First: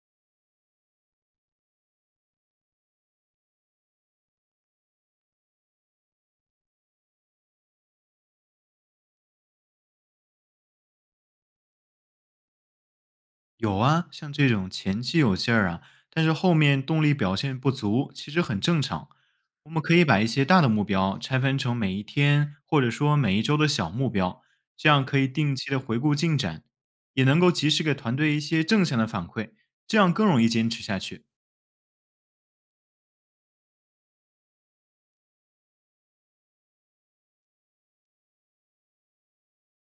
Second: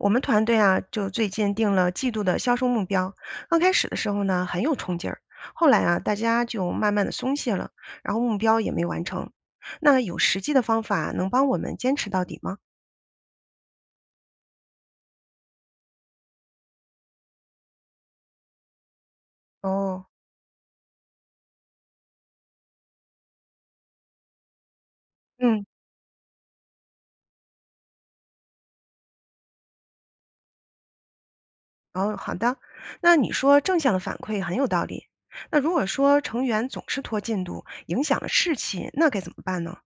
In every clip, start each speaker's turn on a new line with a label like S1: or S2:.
S1: 我们团队啊，就最近定了季度的销售目标。刚开始的时候呢，很有冲劲儿，后来啊，大家就慢慢的松懈了，然后目标也没完成。那有实际的方法能帮我们坚持到底吗？
S2: 有啊，像这种前期有劲儿啊，但是后面动力表现不足，其实很正常。我们可以
S1: 哦，
S2: 把一些大的目标拆分成每一天或者说每一周的小目标，这样可以定
S1: 嗯，
S2: 期的回顾进展，也能够及时给团队一些正向的反馈，这样更容易坚持下去。
S1: 哦，好的。那你说正向的反馈很有道理。那如果说成员总是拖进度，影响了士气，那该怎么办呢？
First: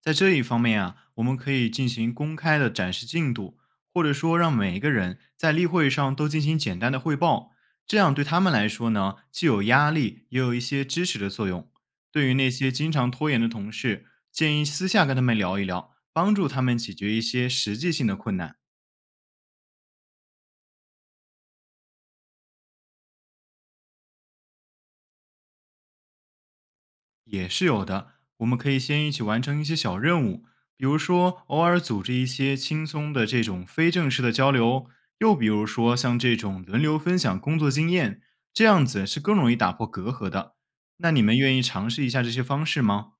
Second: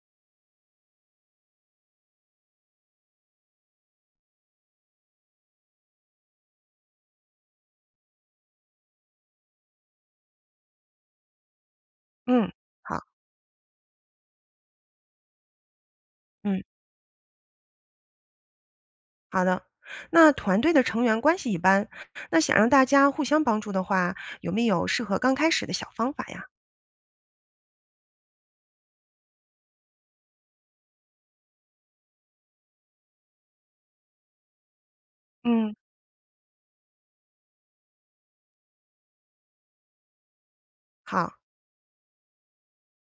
S2: 在这一方面啊，我们可以进行公开的展示进度，或者说让每一个人在例会上都进行简单的汇报，这样对他们来说呢，既有压力，也有一些支持的作用。对于那
S1: 嗯，
S2: 些经
S1: 好，
S2: 常拖延的同事，建议私下跟他们聊一聊，帮助
S1: 嗯。
S2: 他们解决一些实际性的困难。
S1: 好的，那团队的成员关系一般，那想让大家互相帮助的话，有没有适合刚开始的小方法呀？
S2: 也是有的。我们可以先一起完成一些小任务，比如说偶尔组织一些轻松的这种非正式的交流，又比如
S1: 嗯，
S2: 说像这种轮流分享工作经验，这样子是更容易打破隔阂的。那你们
S1: 好，
S2: 愿意尝试一下这些方式吗？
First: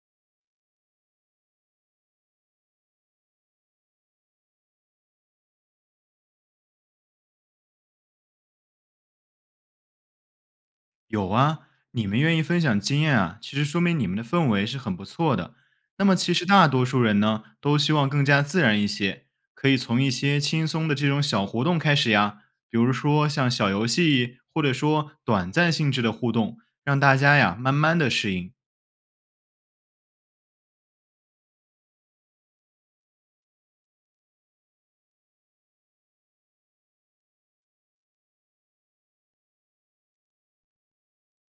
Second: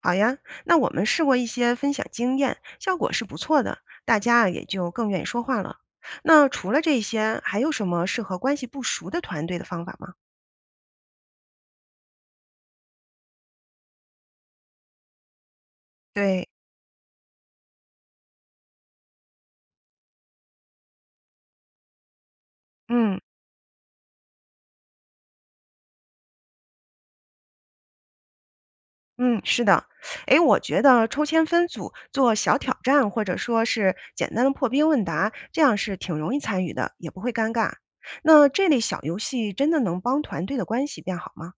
S1: 好呀，那我们试过一些分享经验，效果是不错的，大家啊也就更愿意说话了。那除了这些，还有什么适合关系不熟的团队的方法吗？
S2: 有啊，你们愿意分享经验啊，其实说明你们的氛围是很不错的。那么其实
S1: 对，
S2: 大多数人呢，都希望更加自然一些，可以从一些轻松的这种小活动开始呀，比如
S1: 嗯。
S2: 说像小游戏，或者说短暂性质的互动，让大家呀慢慢的适应。
S1: 嗯，是的，诶，我觉得抽签分组做小挑战，或者说是简单的破冰问答，这样是挺容易参与的，也不会尴尬。那这类小游戏真的能帮团队的关系变好吗？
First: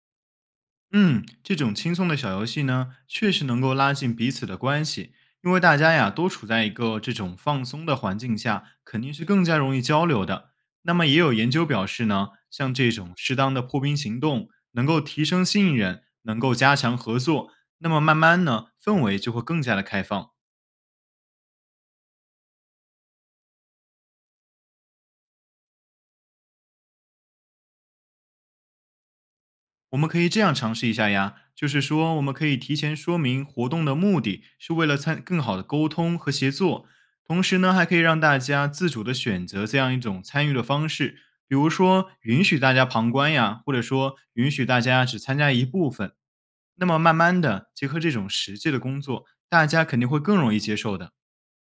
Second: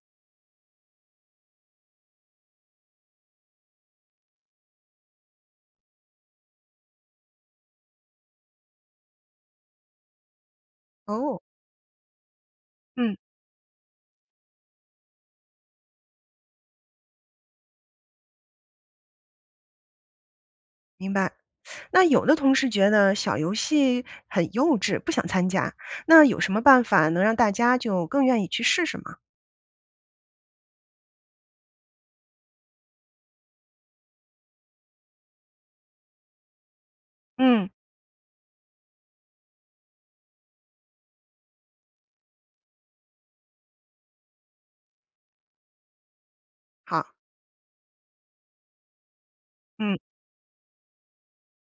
S2: 嗯，这种轻松的小游戏呢，确实能够拉近彼此的关系，因为大家呀都处在一个这种放松的环境下，肯定是更加容易交流的。那么也有
S1: 哦，
S2: 研究表示呢，像这种
S1: 嗯，
S2: 适当的破冰行动，能够提升信任，能够加强合作，那么慢慢呢，氛围就会更加的开放。
S1: 明白。那有的同事觉得小游戏很幼稚，不想参加，那有什么办法能让大家就更愿意去试试吗？
S2: 我们可以这样尝试一下呀，就是说，我们可以提前说明活动的目的是为了参更好的沟通和协作，同时
S1: 嗯，
S2: 呢，还可以让大家自主的选择这样一种参与的方式，比如说允许大家旁观呀，或者说允许大家只参加一部分。那么
S1: 好，
S2: 慢慢的，结合这种实际的工作，大家
S1: 嗯。
S2: 肯定会更容易接受的。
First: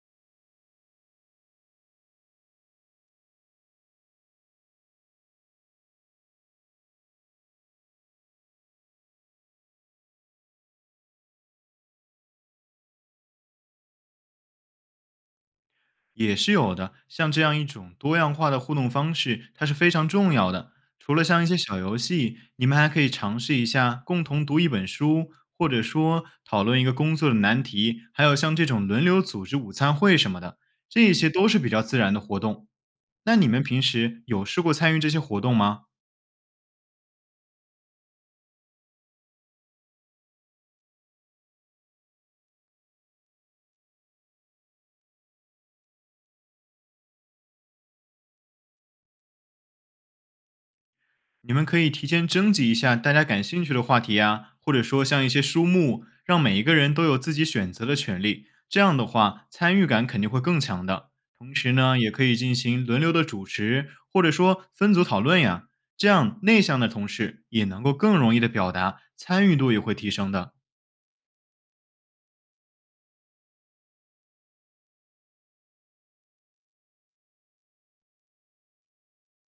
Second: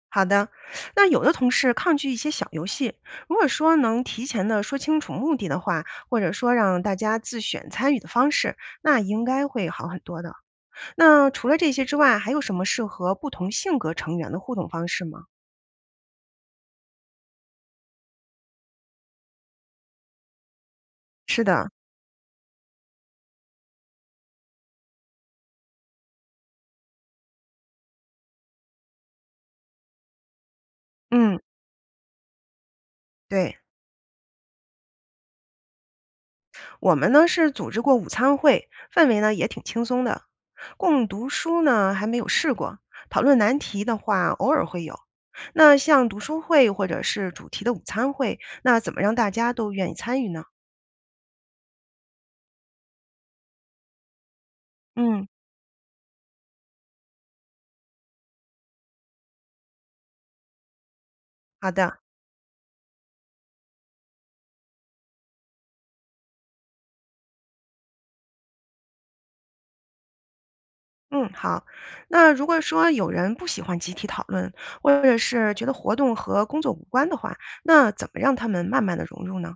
S1: 好的，那有的同事抗拒一些小游戏，如果说能提前的说清楚目的的话，或者说让大家自选参与的方式，那应该会好很多的。那除了这些之外，还有什么适合不同性格成员的互动方式吗？
S2: 也是有的。像这样一种多样化的互动方式，它是非常重要的。除了
S1: 是
S2: 像一些
S1: 的，
S2: 小游戏，你们还可以尝试一下共同读一本书，或者说讨论一个工作的难题，还有像这种轮流组织午餐会什么的，这些
S1: 嗯，
S2: 都是比较自然的活动。那你
S1: 对，
S2: 们平时有试过参与这些活动吗？
S1: 我们呢是组织过午餐会，氛围呢也挺轻松的。共读书呢还没有试过，讨论难题的话偶尔会有。那像读书会或者是主题的午餐会，那怎么让大家都愿意参与呢？
S2: 你们可以提前征集一下大家感兴趣的话题呀，或者说像
S1: 嗯，
S2: 一些书目，让每一个人都有自己选择的权利。这样的话，参与感肯定会更强的。同
S1: 好
S2: 时
S1: 的，
S2: 呢，也可以进行轮流的主持，或者说分组讨论呀。这样内向的同事也能够更容易的表达，参与度也会提升的。
S1: 嗯，好。那如果说有人不喜欢集体讨论，或者是觉得活动和工作无关的话，那怎么让他们慢慢的融入呢？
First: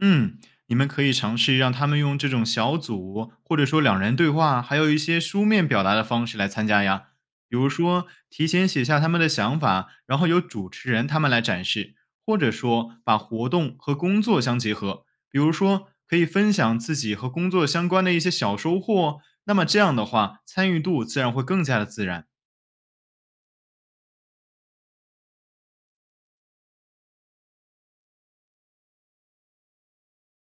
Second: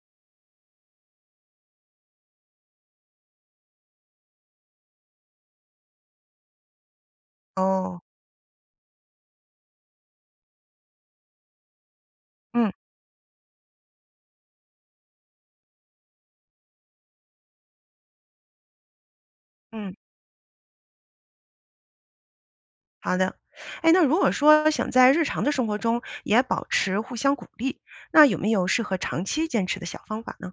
S2: 嗯，你们可以尝试让他们用这种小组，或者说两人对话，还有一些书面表达的方式来参加呀。比如
S1: 哦，
S2: 说，提前写下他们的想法，然后由主持人他们来展示，或者
S1: 嗯
S2: 说把活动和工作相结合。比如说，可以分享自己和工作相关的一些小收获，那么这
S1: 嗯，
S2: 样的话，参与度自然会更加的自然。
S1: 好的。哎，那如果说想在日常的生活中也保持互相鼓励，那有没有适合长期坚持的小方法呢？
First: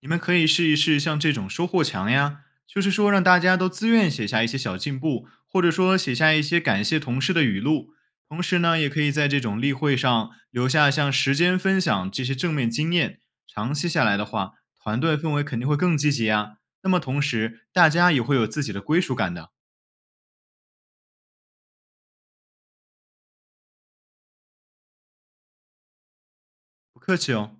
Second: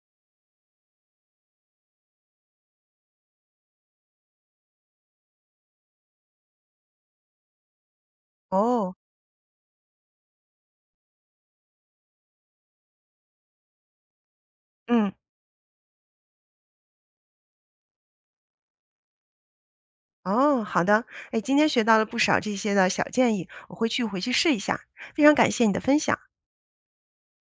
S2: 你们可以试一试像这种收获墙呀，就是说让大家都自愿写下一些小进步，或者说写下一些感谢同事的语录。同时呢，也
S1: 哦，
S2: 可以在这种例会上留下像时间分享这些正面经验。长期下来的话，团
S1: 嗯，
S2: 队氛围肯定会更积极呀。那么同时，大家也会有自己的归属感的。
S1: 哦，好的。哎，今天学到了不少这些的小建议，我会去回去试一下。非常感谢你的分享。
S2: 不客气哦。